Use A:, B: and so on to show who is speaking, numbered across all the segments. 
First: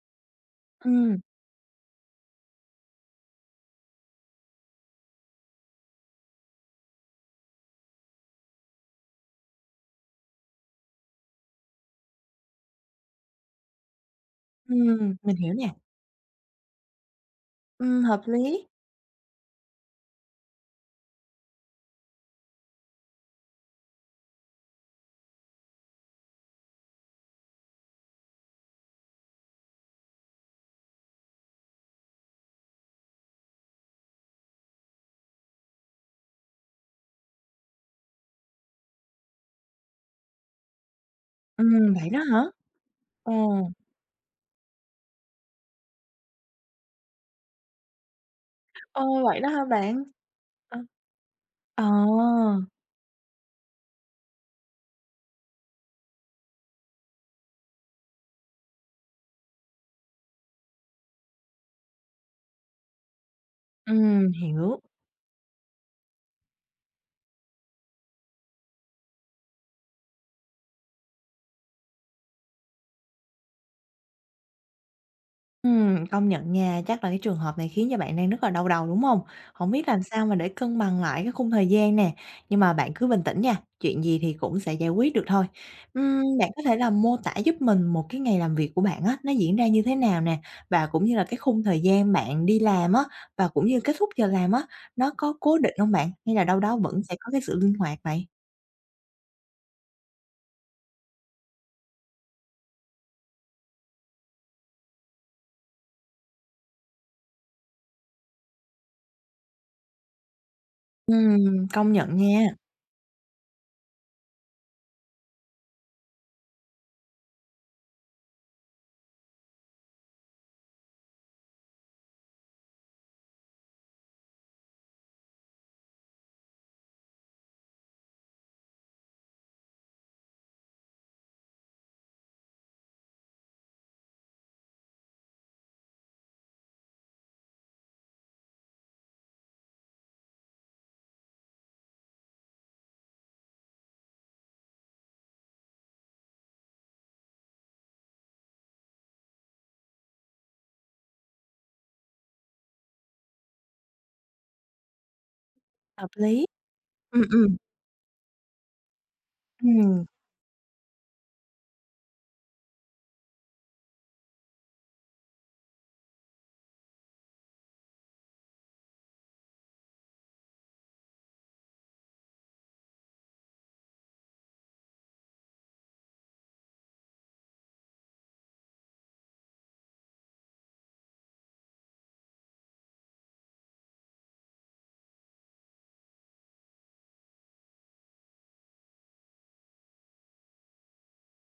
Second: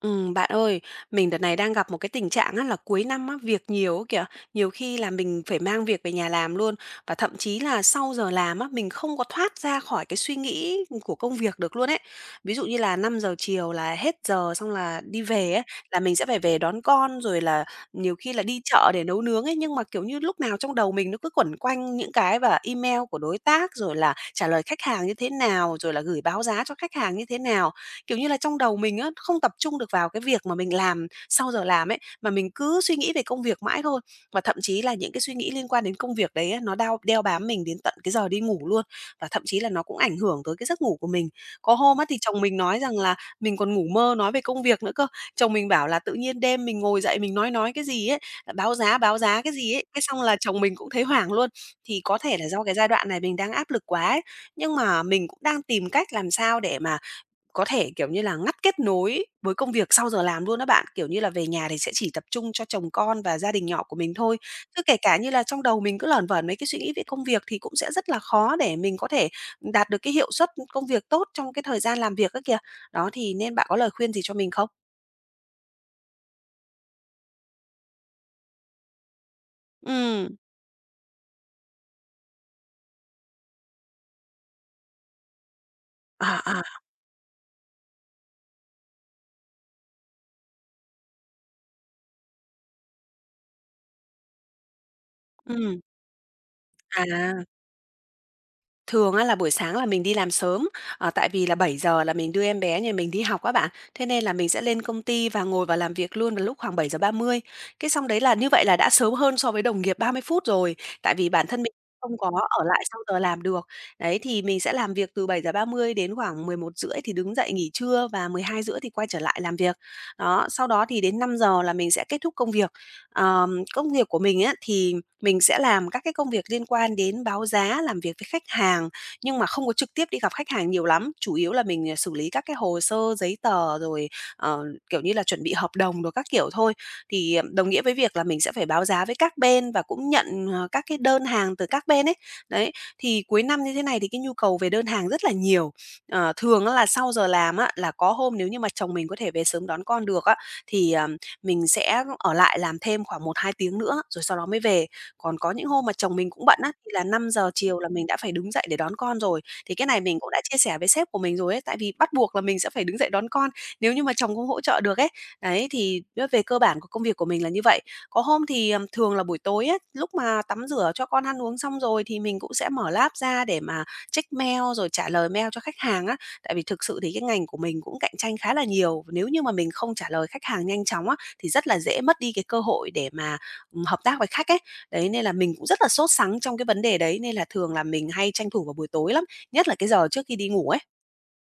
A: Bạn ơi,
B: Ừm,
A: mình đợt này đang gặp một cái tình trạng á, là cuối năm á, việc nhiều á kìa, nhiều khi là mình phải mang việc về nhà làm luôn và thậm chí là sau giờ làm á, mình không có thoát ra khỏi cái suy nghĩ của công việc được luôn ấy. Ví dụ như là 5 giờ chiều là hết giờ xong là đi
B: mình
A: về
B: hiểu
A: ấy,
B: nè.
A: là mình sẽ phải về đón con rồi là nhiều
B: Hợp
A: khi là đi
B: lý.
A: chợ để nấu nướng ấy, nhưng mà, kiểu như, lúc nào trong đầu mình nó cứ quẩn quanh những cái và email của đối tác rồi là trả lời khách hàng như thế nào, rồi là gửi báo giá cho khách hàng như thế nào. Kiểu như là, trong đầu mình á, không tập trung được vào cái việc mà mình làm sau giờ làm ấy, mà mình cứ suy nghĩ về công việc mãi thôi. Và thậm chí là những cái suy nghĩ liên quan đến công việc đấy á, nó đeo bám mình đến tận cái giờ đi ngủ luôn, và thậm chí là nó cũng ảnh hưởng tới cái giấc ngủ của mình. Có hôm á,
B: Vậy
A: thì
B: đó hả?
A: chồng mình nói rằng là
B: Ờ.
A: mình còn ngủ mơ nói về công việc nữa cơ. Chồng mình bảo là tự nhiên đêm mình ngồi dậy mình nói cái gì ấy, báo
B: Ồ, vậy
A: giá
B: đó
A: cái
B: hả
A: gì ấy, cái
B: bạn?
A: xong là chồng mình
B: Ờ.
A: cũng thấy hoảng luôn.
B: Ờ,
A: Thì có thể là do cái giai đoạn này mình đang áp lực quá ấy, nhưng mà mình cũng đang tìm cách làm sao để mà có thể, kiểu như là, ngắt kết nối với công việc sau giờ làm luôn đó bạn. Kiểu như là, về nhà thì sẽ chỉ tập trung cho chồng con và gia đình nhỏ của mình thôi.
B: Hiểu.
A: Chứ kể cả như là trong đầu mình cứ lởn vởn mấy cái suy nghĩ về công việc thì cũng sẽ rất là khó để mình có thể đạt được cái hiệu suất công việc tốt trong cái thời gian làm việc á kìa. Đó, thì nên bạn có lời khuyên gì cho mình không?
B: Công nhận nha, chắc là cái trường hợp này khiến cho bạn đang rất là đau đầu, đúng không? Không biết làm sao
A: Ừ.
B: mà để cân bằng lại cái khung thời gian nè, nhưng mà bạn cứ bình tĩnh nha, chuyện gì thì cũng sẽ giải quyết được thôi. Bạn
A: À,
B: có
A: à.
B: thể là mô tả giúp mình một cái ngày làm việc của bạn á, nó diễn ra như thế nào nè? Và cũng như là cái khung thời gian bạn đi làm á, và cũng như kết thúc giờ làm á, nó có cố định
A: ừ
B: không bạn? Hay là đâu đó vẫn sẽ có cái
A: à.
B: sự linh hoạt vậy?
A: Thường á là buổi sáng là mình đi làm sớm, tại vì là 7 giờ là mình đưa em bé nhà mình đi học các bạn. Thế nên là mình sẽ lên công ty và ngồi vào làm việc luôn vào lúc khoảng bảy giờ ba mươi. Cái xong đấy là như vậy là đã sớm hơn so với đồng nghiệp 30 phút rồi, tại vì bản thân mình
B: Công nhận
A: không có
B: nha,
A: ở lại sau giờ làm được. Đấy, thì mình sẽ làm việc từ 7:30 đến khoảng 11 rưỡi thì đứng dậy nghỉ trưa và 12 rưỡi thì quay trở lại làm việc. Đó, sau đó thì đến 5 giờ là mình sẽ kết thúc công việc. Công việc của mình á thì mình sẽ làm các cái công việc liên quan đến báo giá, làm việc với khách hàng, nhưng mà không có trực tiếp đi gặp khách hàng nhiều lắm, chủ yếu là mình, à, xử lý các cái hồ sơ, giấy tờ rồi, ờ, kiểu như là, chuẩn bị hợp đồng rồi các kiểu thôi. Thì, đồng nghĩa với việc là mình sẽ phải báo giá với các bên và cũng nhận, các cái đơn hàng từ các bên ấy. Đấy, thì cuối năm như thế này thì cái nhu cầu về đơn hàng rất là nhiều. Thường á là sau giờ làm á, là có hôm nếu như mà chồng mình có thể về sớm đón con được á, thì, mình sẽ ở lại làm thêm khoảng 1-2 tiếng nữa rồi sau đó mới về. Còn có những hôm mà
B: hợp
A: chồng mình
B: lý.
A: cũng bận á, thì là
B: Ừ
A: năm
B: ừ
A: giờ chiều là mình đã phải đứng dậy để đón con rồi. Thì cái này
B: ừm.
A: mình cũng đã chia sẻ với sếp của mình rồi ấy, tại vì bắt buộc là mình sẽ phải đứng dậy đón con nếu như mà chồng không hỗ trợ được ấy. Đấy, thì về cơ bản của công việc của mình là như vậy. Có hôm thì, thường là buổi tối á, lúc mà tắm rửa cho con ăn uống xong rồi thì mình cũng sẽ mở laptop ra để mà check mail rồi trả lời mail cho khách hàng á. Tại vì thực sự thì cái ngành của mình cũng cạnh tranh khá là nhiều, nếu như mà mình không trả lời khách hàng nhanh chóng á, thì rất là dễ mất đi cái cơ hội để mà, hợp tác với khách ấy. Đấy, nên là mình cũng rất là sốt sắng trong cái vấn đề đấy, nên là thường là mình hay tranh thủ vào buổi tối lắm, nhất là cái giờ trước khi đi ngủ ấy.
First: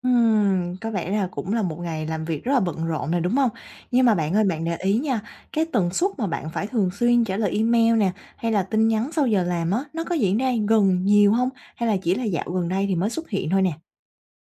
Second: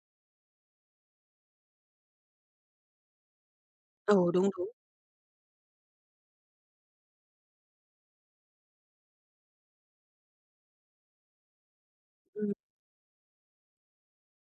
B: Có vẻ là cũng là một ngày làm việc rất là bận rộn này, đúng không? Nhưng mà
A: Ừ,
B: bạn ơi,
A: đúng,
B: bạn
A: đúng.
B: để ý nha, cái tần suất mà bạn phải thường xuyên trả lời email nè, hay là tin nhắn sau giờ làm á, nó có diễn ra gần nhiều không? Hay là chỉ là dạo
A: Ừm.
B: gần đây thì mới xuất hiện thôi nè?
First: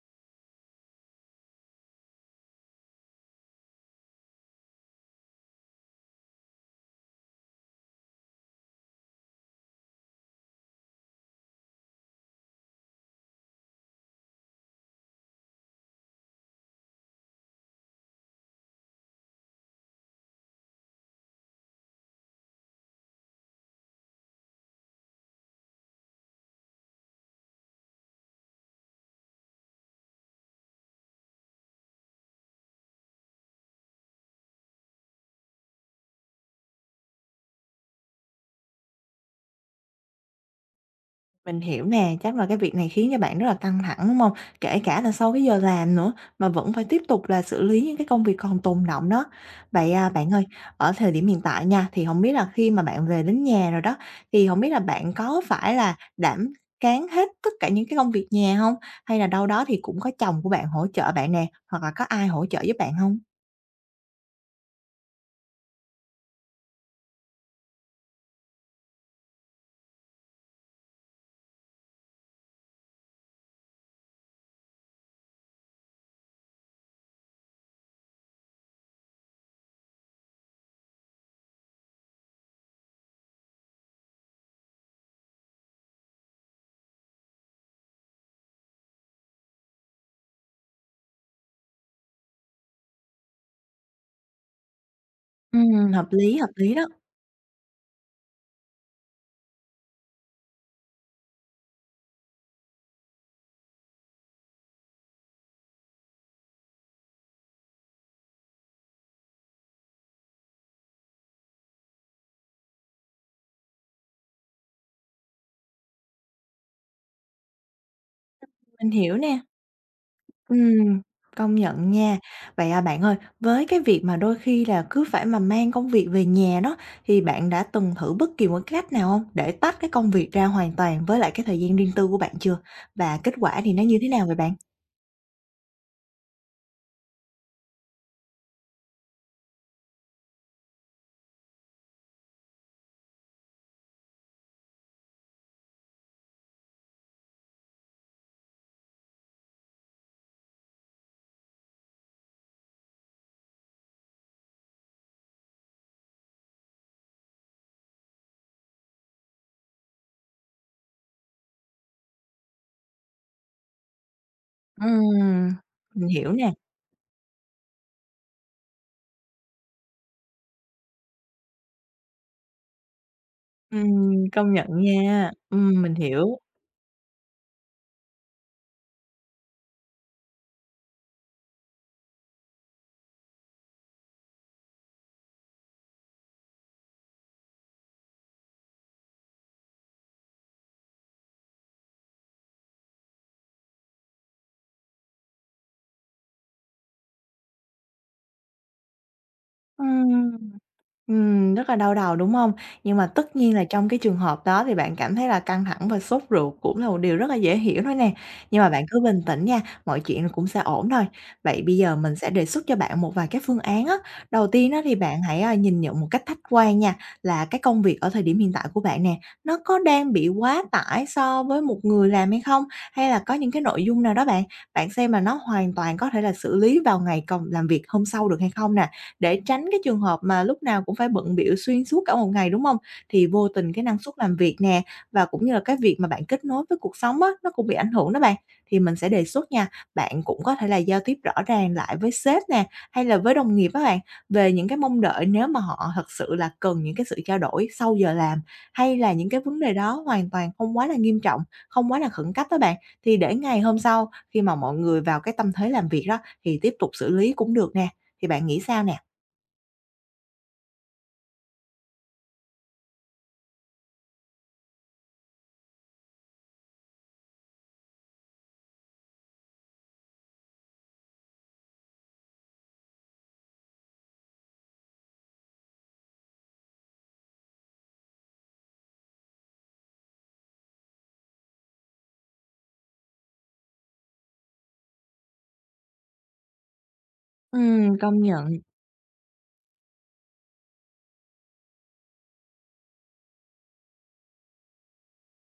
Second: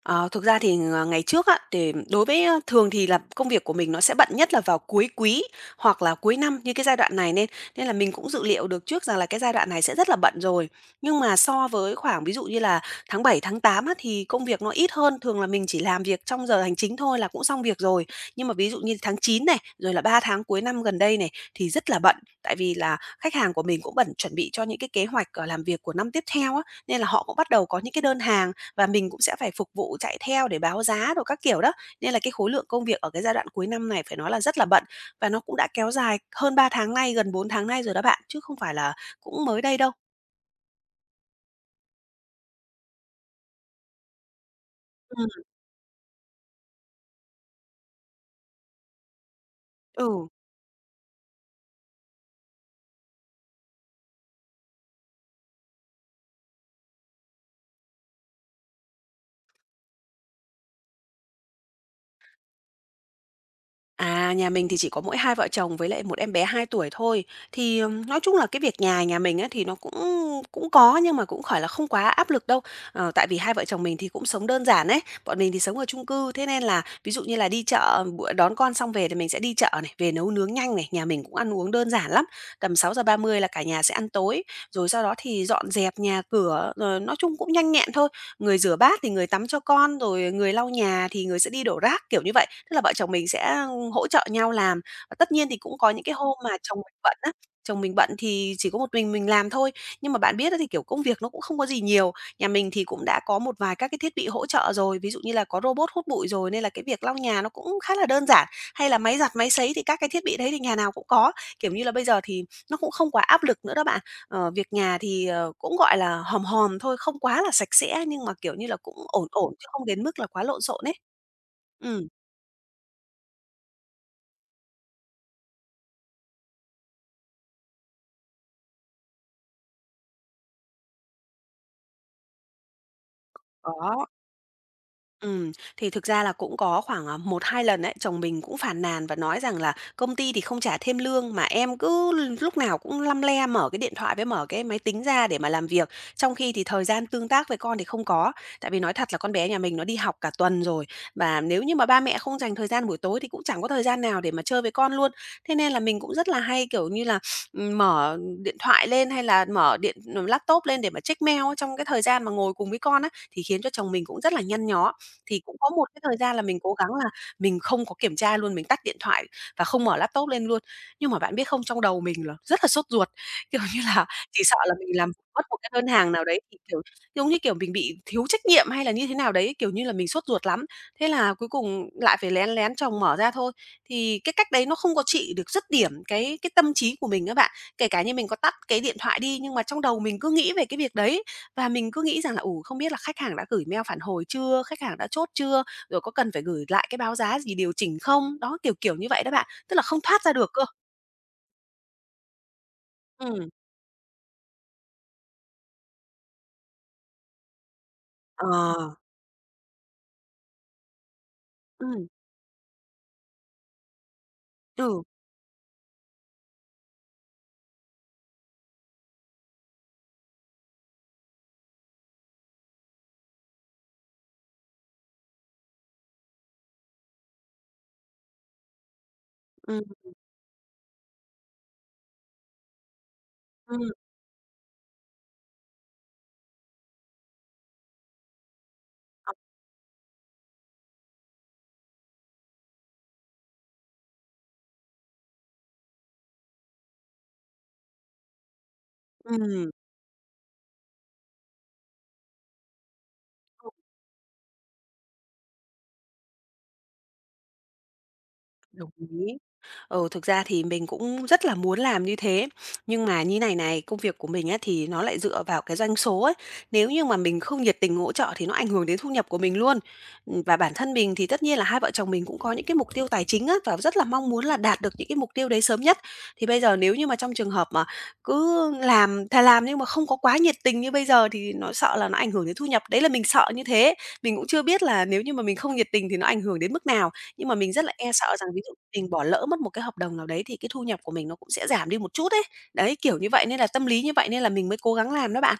A: Ờ, thực ra thì, ngày trước á, thì đối với, thường thì là công việc của mình nó sẽ bận nhất là vào cuối quý hoặc là cuối năm như cái giai đoạn này nên nên là mình cũng dự liệu được trước rằng là cái giai đoạn này sẽ rất là bận rồi. Nhưng mà so với khoảng ví dụ như là tháng 7 tháng 8 á, thì công việc nó ít hơn, thường là mình chỉ làm việc trong giờ hành chính thôi là cũng xong việc rồi. Nhưng mà ví dụ như tháng 9 này, rồi là 3 tháng cuối năm gần đây này thì rất là bận, tại vì là khách hàng của mình cũng bận chuẩn bị cho những cái kế hoạch, làm việc của năm tiếp theo á, nên là họ cũng bắt đầu có những cái đơn hàng và mình cũng sẽ phải phục vụ chạy theo để báo giá rồi các kiểu đó, nên là cái khối lượng công việc ở cái giai đoạn cuối năm này phải nói là rất là bận và nó cũng đã kéo dài hơn 3 tháng nay, gần 4 tháng nay rồi đó bạn, chứ không phải là cũng mới đây đâu.
B: Mình hiểu nè, chắc là cái việc này khiến cho bạn rất là căng thẳng, đúng không? Kể cả là
A: Ừm,
B: sau cái giờ làm nữa, mà vẫn phải tiếp tục là xử lý những cái công việc còn tồn đọng đó. Vậy, à,
A: ừ.
B: bạn ơi, ở thời điểm hiện tại nha, thì không biết là khi mà bạn về đến nhà rồi đó, thì không biết là bạn có phải là đảm cán hết tất cả những cái công việc nhà không? Hay là đâu đó thì cũng có chồng của bạn hỗ trợ bạn nè, hoặc là có ai hỗ trợ giúp bạn không?
A: À, nhà mình thì chỉ có mỗi hai vợ chồng với lại một em bé 2 tuổi thôi. Thì, nói chung là cái việc nhà nhà mình á thì nó cũng cũng có nhưng mà cũng khỏi là không quá áp lực đâu. Tại vì hai vợ chồng mình thì cũng sống đơn giản ấy, bọn mình thì sống ở chung cư, thế nên là ví dụ như là đi chợ, bữa đón con xong về thì mình sẽ đi chợ này, về nấu nướng nhanh này, nhà mình cũng ăn uống đơn giản lắm. Tầm 6:30 là cả nhà sẽ ăn tối, rồi sau đó thì dọn dẹp nhà cửa, rồi nói chung cũng nhanh nhẹn thôi, người rửa bát thì người tắm cho con, rồi người lau nhà thì người sẽ đi đổ rác, kiểu như vậy. Tức là vợ chồng mình sẽ hỗ trợ nhau làm. Và tất nhiên thì
B: Ừ,
A: cũng có những cái hôm
B: hợp
A: mà
B: lý
A: chồng
B: đó,
A: mình bận á, chồng mình bận thì chỉ có một mình làm thôi. Nhưng mà bạn biết đó thì, kiểu, công việc nó cũng không có gì nhiều, nhà mình thì cũng đã có một vài các cái thiết bị hỗ trợ rồi, ví dụ như là có robot hút bụi rồi nên là cái việc lau nhà nó cũng khá là đơn giản, hay là máy giặt, máy sấy thì các cái thiết bị đấy thì nhà nào cũng có. Kiểu như là, bây giờ thì nó cũng không quá áp lực nữa đó bạn. Việc nhà thì, cũng, gọi là, hòm hòm thôi, không quá là sạch sẽ nhưng mà, kiểu như là,
B: mình
A: cũng
B: hiểu
A: ổn
B: nè.
A: ổn chứ không đến mức là quá lộn xộn ấy.
B: Ừm, công nhận
A: Ừm,
B: nha. Vậy, à, bạn ơi, với cái việc mà đôi khi là cứ phải mà mang công việc về nhà đó, thì bạn đã từng thử bất kỳ một cái cách nào không để tách cái công việc ra hoàn toàn với lại cái thời gian riêng tư của bạn chưa? Và kết quả thì nó như
A: có.
B: thế nào vậy bạn?
A: Ừm, thì thực ra là cũng có khoảng, à, 1-2 lần ấy, chồng mình cũng phàn nàn và nói rằng là "Công ty thì không trả thêm lương mà em cứ lúc nào cũng lăm le mở cái điện thoại với mở cái máy tính ra để mà làm việc, trong khi thì thời gian tương tác với con thì không có." Tại vì nói thật là con bé nhà mình nó đi học cả tuần rồi, và nếu như mà ba mẹ không dành thời gian buổi tối thì cũng chẳng có thời gian nào để mà chơi với con luôn. Thế nên là mình cũng rất là hay, kiểu như là, mở điện thoại lên hay là mở laptop lên để mà check mail ấy, trong cái thời gian mà ngồi cùng với con á, thì khiến cho chồng mình cũng rất là nhăn nhó. Thì
B: Ừm,
A: cũng có một cái
B: mình
A: thời
B: hiểu
A: gian là
B: nè.
A: mình cố gắng là mình không có kiểm tra luôn, mình tắt điện thoại và không mở laptop lên luôn. Nhưng mà bạn biết không, trong đầu mình là rất là sốt ruột, kiểu như là, chỉ
B: Công
A: sợ
B: nhận
A: là mình làm
B: nha.
A: mất một cái đơn
B: Mình
A: hàng nào
B: hiểu.
A: đấy thì, kiểu, giống như kiểu, mình bị thiếu trách nhiệm hay là như thế nào đấy, kiểu như là, mình sốt ruột lắm. Thế là cuối cùng lại phải lén lén chồng mở ra thôi. Thì cái cách đấy nó không có trị được dứt điểm cái tâm trí của mình á bạn. Kể cả như mình có tắt cái điện thoại đi nhưng mà trong đầu mình cứ nghĩ về cái việc đấy. Và mình cứ nghĩ rằng là, ủ không biết là khách hàng đã gửi mail phản hồi chưa, khách hàng đã chốt chưa, rồi có cần phải gửi lại cái báo giá gì điều chỉnh không? Đó, kiểu, kiểu như vậy đó bạn, tức là không thoát
B: Ừm.
A: ra được cơ.
B: Rất là đau đầu, đúng không? Nhưng mà tất
A: Ừm,
B: nhiên là trong cái trường hợp đó thì bạn cảm thấy là căng thẳng và sốt ruột cũng là một điều rất là dễ hiểu thôi nè.
A: ờ,
B: Nhưng mà bạn cứ bình tĩnh nha, mọi chuyện cũng sẽ ổn thôi. Vậy bây giờ
A: ừm,
B: mình sẽ đề xuất cho bạn một vài cái phương án á. Đầu tiên đó thì
A: ừ,
B: bạn hãy, a, nhìn nhận một cách khách quan nha, là cái công việc ở thời điểm hiện tại của bạn nè, nó có đang bị quá tải so với một người làm hay không? Hay là có những cái nội dung nào đó bạn, bạn xem là nó hoàn toàn có thể là xử lý vào ngày còn làm việc hôm sau được hay không nè? Để tránh cái
A: ừm,
B: trường hợp mà lúc nào cũng phải bận bịu xuyên suốt cả một ngày, đúng không? Thì vô tình cái
A: ừm,
B: năng suất làm việc nè, và cũng như là cái việc mà bạn kết nối với cuộc sống á, nó cũng bị ảnh hưởng đó bạn. Thì mình sẽ đề
A: ờ,
B: xuất nha, bạn cũng có thể là giao tiếp rõ ràng lại với sếp nè, hay là với đồng nghiệp á bạn, về những cái mong đợi nếu mà họ thật sự là cần những cái sự trao đổi sau giờ làm, hay là những cái vấn
A: ừm,
B: đề đó hoàn toàn không quá là nghiêm trọng, không quá là khẩn cấp đó bạn. Thì để ngày
A: đúng,
B: hôm sau khi mà mọi người vào cái tâm thế làm việc đó, thì tiếp tục xử lý cũng được nè, thì bạn nghĩ sao
A: đồng
B: nè?
A: ý. Ừ, thực ra thì mình cũng rất là muốn làm như thế, nhưng mà như này này, công việc của mình á thì nó lại dựa vào cái doanh số ấy. Nếu như mà mình không nhiệt tình hỗ trợ thì nó ảnh hưởng đến thu nhập của mình luôn. Và bản thân mình thì tất nhiên là hai vợ chồng mình cũng có những cái mục tiêu tài chính á và rất là mong muốn là đạt được những cái mục tiêu đấy sớm nhất. Thì bây giờ nếu như mà trong trường hợp mà cứ làm thà làm nhưng mà không có quá nhiệt tình như bây giờ thì nó sợ là nó ảnh hưởng đến thu nhập. Đấy là mình sợ như thế. Mình cũng chưa biết là nếu như mà mình không nhiệt tình thì nó ảnh hưởng đến mức nào nhưng mà mình rất là e
B: Công
A: sợ
B: nhận.
A: rằng ví dụ mình bỏ lỡ mất một cái hợp đồng nào đấy thì cái thu nhập của mình nó cũng sẽ giảm đi một chút ấy. Đấy, kiểu như vậy, nên là tâm lý như vậy nên là mình mới cố gắng làm đó bạn.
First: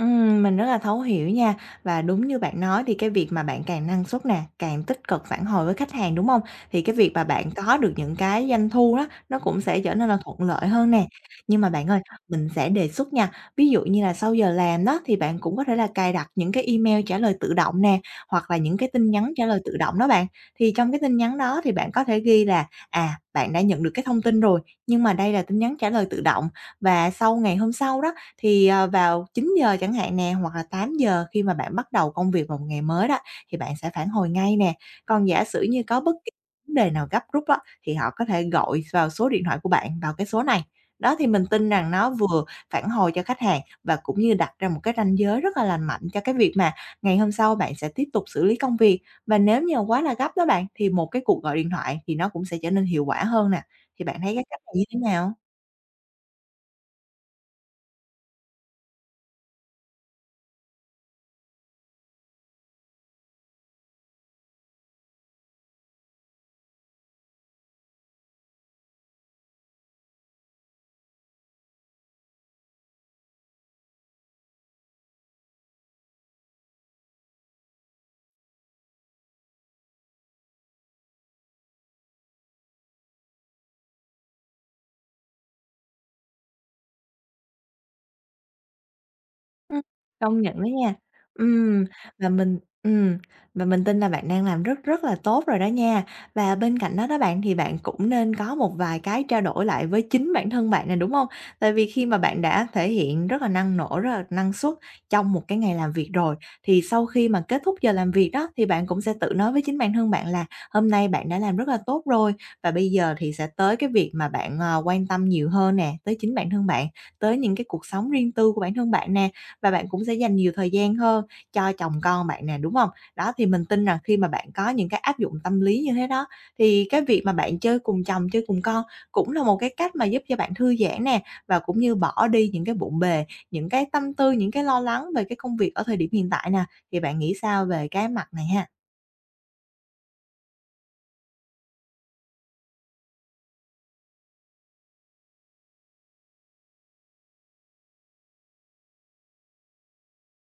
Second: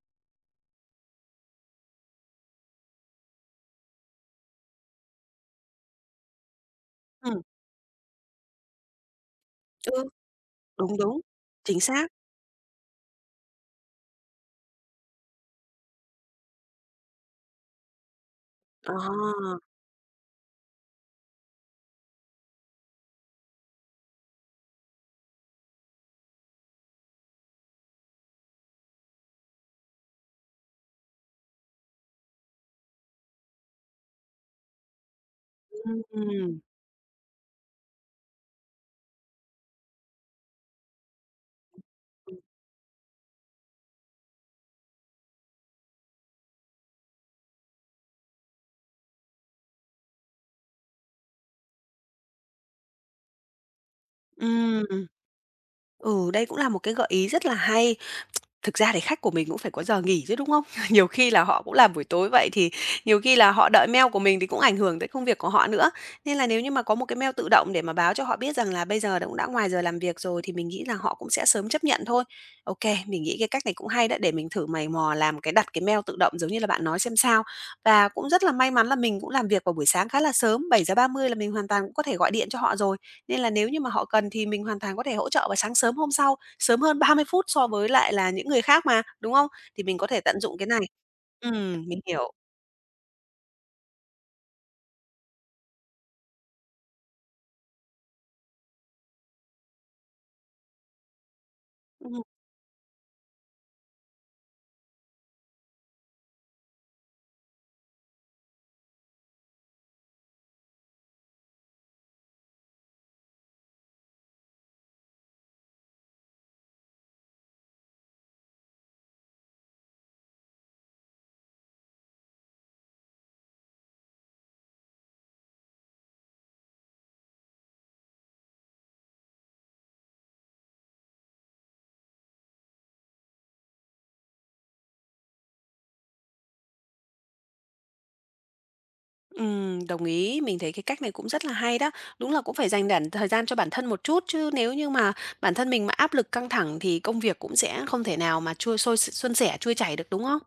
B: Mình rất là thấu hiểu nha. Và đúng như bạn nói thì cái việc mà bạn càng năng suất nè, càng tích cực phản hồi với khách hàng, đúng không? Thì cái việc mà
A: Ừm,
B: bạn có được những cái doanh thu đó, nó cũng sẽ trở
A: ừ,
B: nên là thuận lợi hơn
A: đúng,
B: nè.
A: đúng,
B: Nhưng mà
A: chính
B: bạn ơi,
A: xác.
B: mình sẽ đề xuất nha, ví dụ như là sau giờ làm đó thì bạn cũng có thể là cài đặt những cái email trả lời tự động nè, hoặc là những cái tin nhắn trả lời
A: À,
B: tự động đó bạn. Thì trong cái tin nhắn đó thì bạn có thể ghi là, à, bạn đã nhận được cái thông tin rồi, nhưng mà đây là tin nhắn trả lời tự động và sau ngày hôm sau đó thì, à, vào 9 giờ chẳng hạn nè, hoặc là 8 giờ khi mà bạn bắt đầu công việc vào một ngày mới đó, thì bạn sẽ phản hồi ngay nè. Còn giả sử như có bất kỳ
A: ừm,
B: vấn đề nào gấp rút á, thì họ có thể gọi vào số điện thoại của bạn, vào cái số này. Đó, thì mình tin rằng nó vừa phản hồi cho khách hàng và cũng như đặt ra một cái ranh giới rất là lành mạnh cho cái việc mà ngày hôm sau bạn sẽ tiếp tục xử lý công việc. Và nếu như quá là gấp đó bạn, thì một cái cuộc gọi điện thoại thì nó cũng sẽ trở nên hiệu quả hơn nè. Thì bạn thấy cái cách này
A: ừm.
B: như thế nào?
A: Ừ, đây cũng là một cái gợi ý rất là hay. Thực ra thì khách của mình cũng phải có giờ nghỉ chứ, đúng không? Nhiều khi là họ cũng làm buổi tối vậy thì nhiều khi là họ đợi mail của mình thì cũng ảnh hưởng tới công việc của họ nữa. Nên là nếu như mà có một cái mail tự động để mà báo cho họ biết rằng là bây giờ đã- cũng đã ngoài giờ làm việc rồi thì mình nghĩ là họ cũng sẽ sớm chấp nhận thôi. Ok, mình nghĩ cái cách này cũng hay đó để mình thử mày mò làm cái đặt cái mail tự động giống như là bạn nói xem sao. Và cũng rất là may mắn là mình cũng làm việc vào buổi sáng khá là sớm, 7:30 là mình hoàn toàn cũng có thể gọi điện cho họ rồi, nên là nếu như mà họ cần thì mình hoàn toàn có thể hỗ trợ vào sáng sớm hôm sau, sớm hơn 30 phút so với lại là những người khác mà, đúng không?
B: Ừm,
A: Thì mình có thể
B: công
A: tận
B: nhận
A: dụng
B: đó
A: cái này.
B: nha. Ừm,
A: Mình
B: và
A: hiểu.
B: mình ừm, và mình tin là bạn đang làm rất rất là tốt rồi đó nha. Và bên cạnh đó đó bạn, thì bạn cũng nên có một vài cái trao đổi lại với chính bản thân bạn nè, đúng hông? Tại vì khi mà
A: Ừm,
B: bạn đã thể hiện rất là năng nổ, rất là năng suất trong một cái ngày làm việc rồi, thì sau khi mà kết thúc giờ làm việc đó, thì bạn cũng sẽ tự nói với chính bản thân bạn là "Hôm nay bạn đã làm rất là tốt rồi." Và bây giờ thì sẽ tới cái việc mà bạn, quan tâm nhiều hơn nè, tới chính bản thân bạn, tới những cái cuộc sống riêng tư của bản thân bạn nè và bạn cũng sẽ dành nhiều thời gian hơn cho chồng con bạn nè, đúng không? Đó, thì mình tin rằng khi mà bạn có những cái áp dụng tâm lý như thế đó, thì cái việc mà bạn chơi cùng chồng, chơi cùng con cũng là một cái cách mà giúp cho bạn thư giãn nè, và cũng như bỏ đi những cái bộn bề, những cái tâm tư, những cái lo lắng về cái công việc ở thời điểm hiện tại nè. Thì bạn nghĩ sao về cái mặt này ha?
A: đồng ý, mình thấy cái cách này cũng rất là hay đó. Đúng là cũng phải dành đản thời gian cho bản thân một chút, chứ nếu như mà bản thân mình mà áp lực căng thẳng thì công việc cũng sẽ không thể nào mà trôi sôi xuân sẻ, trôi chảy được, đúng không?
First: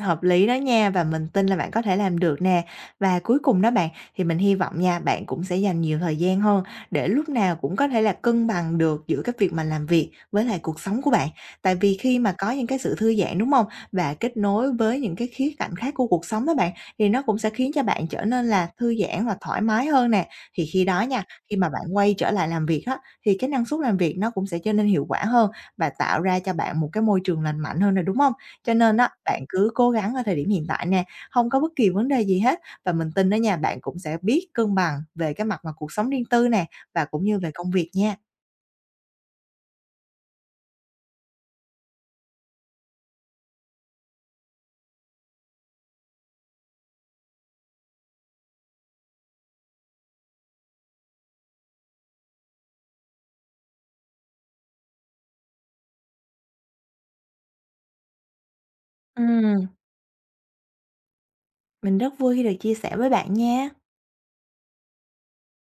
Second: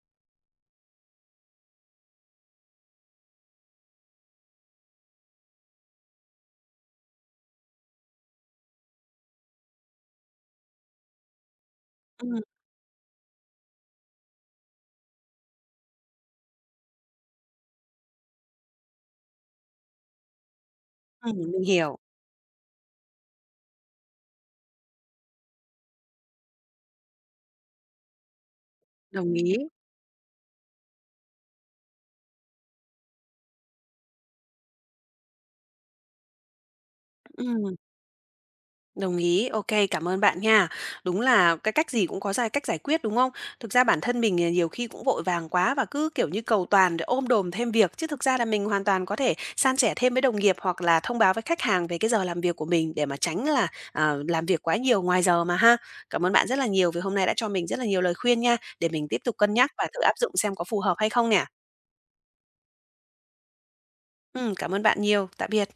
B: Hợp lý đó nha và mình tin là bạn có thể làm được nè. Và cuối cùng đó bạn, thì mình hy vọng nha, bạn cũng sẽ dành nhiều thời gian hơn để lúc nào cũng có thể là cân bằng được giữa cái việc mà làm việc với lại cuộc sống của bạn. Tại vì khi mà
A: Ừm,
B: có những cái sự thư giãn, đúng không? Và kết nối với những cái khía cạnh khác của cuộc sống đó bạn, thì nó cũng sẽ khiến cho bạn trở nên là thư giãn và thoải mái hơn nè. Thì khi đó nha, khi
A: mình
B: mà bạn
A: hiểu,
B: quay trở lại làm việc á, thì cái năng suất làm việc nó cũng sẽ trở nên hiệu quả hơn và tạo ra cho bạn một cái môi trường lành mạnh hơn nè, đúng không? Cho nên á,
A: đồng
B: bạn
A: ý.
B: cứ cố gắng ở thời điểm hiện tại nè, không có bất kỳ vấn đề gì hết và mình tin đó nha, bạn cũng sẽ biết cân bằng về cái mặt mà cuộc sống riêng tư nè, và cũng như về công
A: Ừm.
B: việc nha.
A: Đồng ý, ok cảm ơn bạn nha. Đúng là cái cách gì cũng có cách giải quyết, đúng không? Thực ra bản thân mình, ờ, nhiều khi cũng vội vàng quá và cứ, kiểu như, cầu toàn để ôm đồm thêm việc, chứ thực ra là mình hoàn toàn có thể san sẻ thêm với đồng nghiệp hoặc là thông báo với khách hàng về cái giờ làm việc của mình để mà tránh là, ờ, làm việc quá nhiều ngoài giờ mà ha. Cảm ơn bạn rất là nhiều vì hôm nay đã cho mình rất là nhiều lời khuyên nha, để mình tiếp tục cân
B: Ừm,
A: nhắc và thử áp dụng xem có phù hợp hay không nè.
B: mình rất vui khi được chia sẻ với bạn nha.
A: Cảm ơn bạn nhiều. Tạm biệt.